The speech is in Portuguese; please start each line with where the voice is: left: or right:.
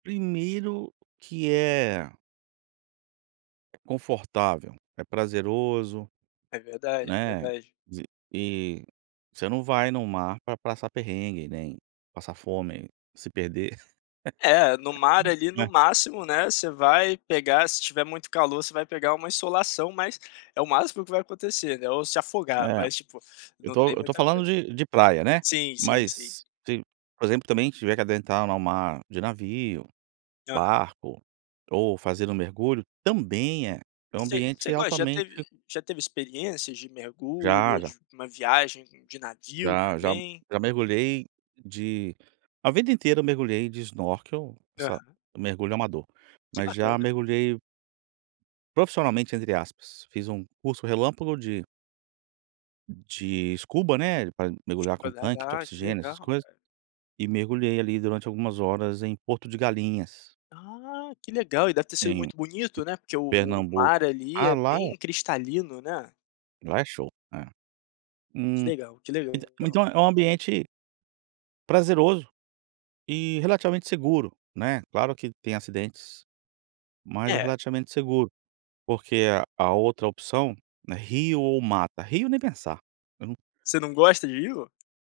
right: Primeiro que é é confortável, é prazeroso,
left: É verdade,
right: né,
left: verdade.
right: z e você não vai no mar pra passar perrengue, nem passar fome, se perder.
left: É, no mar, ali, no máximo, né, você vai pegar, se tiver muito calor, você vai pegar uma insolação, mas é o máximo que vai acontecer, né, ou se afogar,
right: É.
left: mas tipo,
right: Eu
left: não
right: tô
left: tem
right: eu tô
left: muita
right: falando
left: coisa.
right: de de praia, né.
left: Sim, sim, sim.
right: Mas se, por exemplo, também tiver que adentrar ao mar de navio,
left: Aham.
right: barco, ou fazer um mergulho, também é é um
left: Você
right: ambiente
left: você gosta já
right: altamente
left: teve já teve experiências de mergulho
right: Já,
left: ou
right: já.
left: de uma viagem com de navio
right: Já, já m
left: também?
right: já mergulhei de a vida inteira eu mergulhei de snorkel, sá
left: Aham.
right: mergulho amador.
left: Que
right: Mas já
left: bacana.
right: mergulhei profissionalmente, entre aspas, fiz um curso relâmpago de de escuba, né, pra mergulhar com
left: Pra
right: tanque de
left: nadar, que
right: oxigênio, essas
left: legal.
right: coisas. E mergulhei, ali, durante algumas horas em Porto de Galinhas.
left: Ah, que legal. E deve ter sido
right: Em
left: muito bonito, né, porque o o mar
right: Pernambuco.
left: ali,
right: Ah,
left: é
right: lá é
left: bem cristalino, né.
right: lá é show, é.
left: Que
right: Hum,
left: legal, que legal.
right: entã então é é um ambiente prazeroso e relativamente seguro, né. Claro que tem acidentes, mas é
left: É.
right: relativamente seguro, porque a a outra opção, né, rio ou mata, rio nem pensar. Eu num
left: Você não gosta de rio?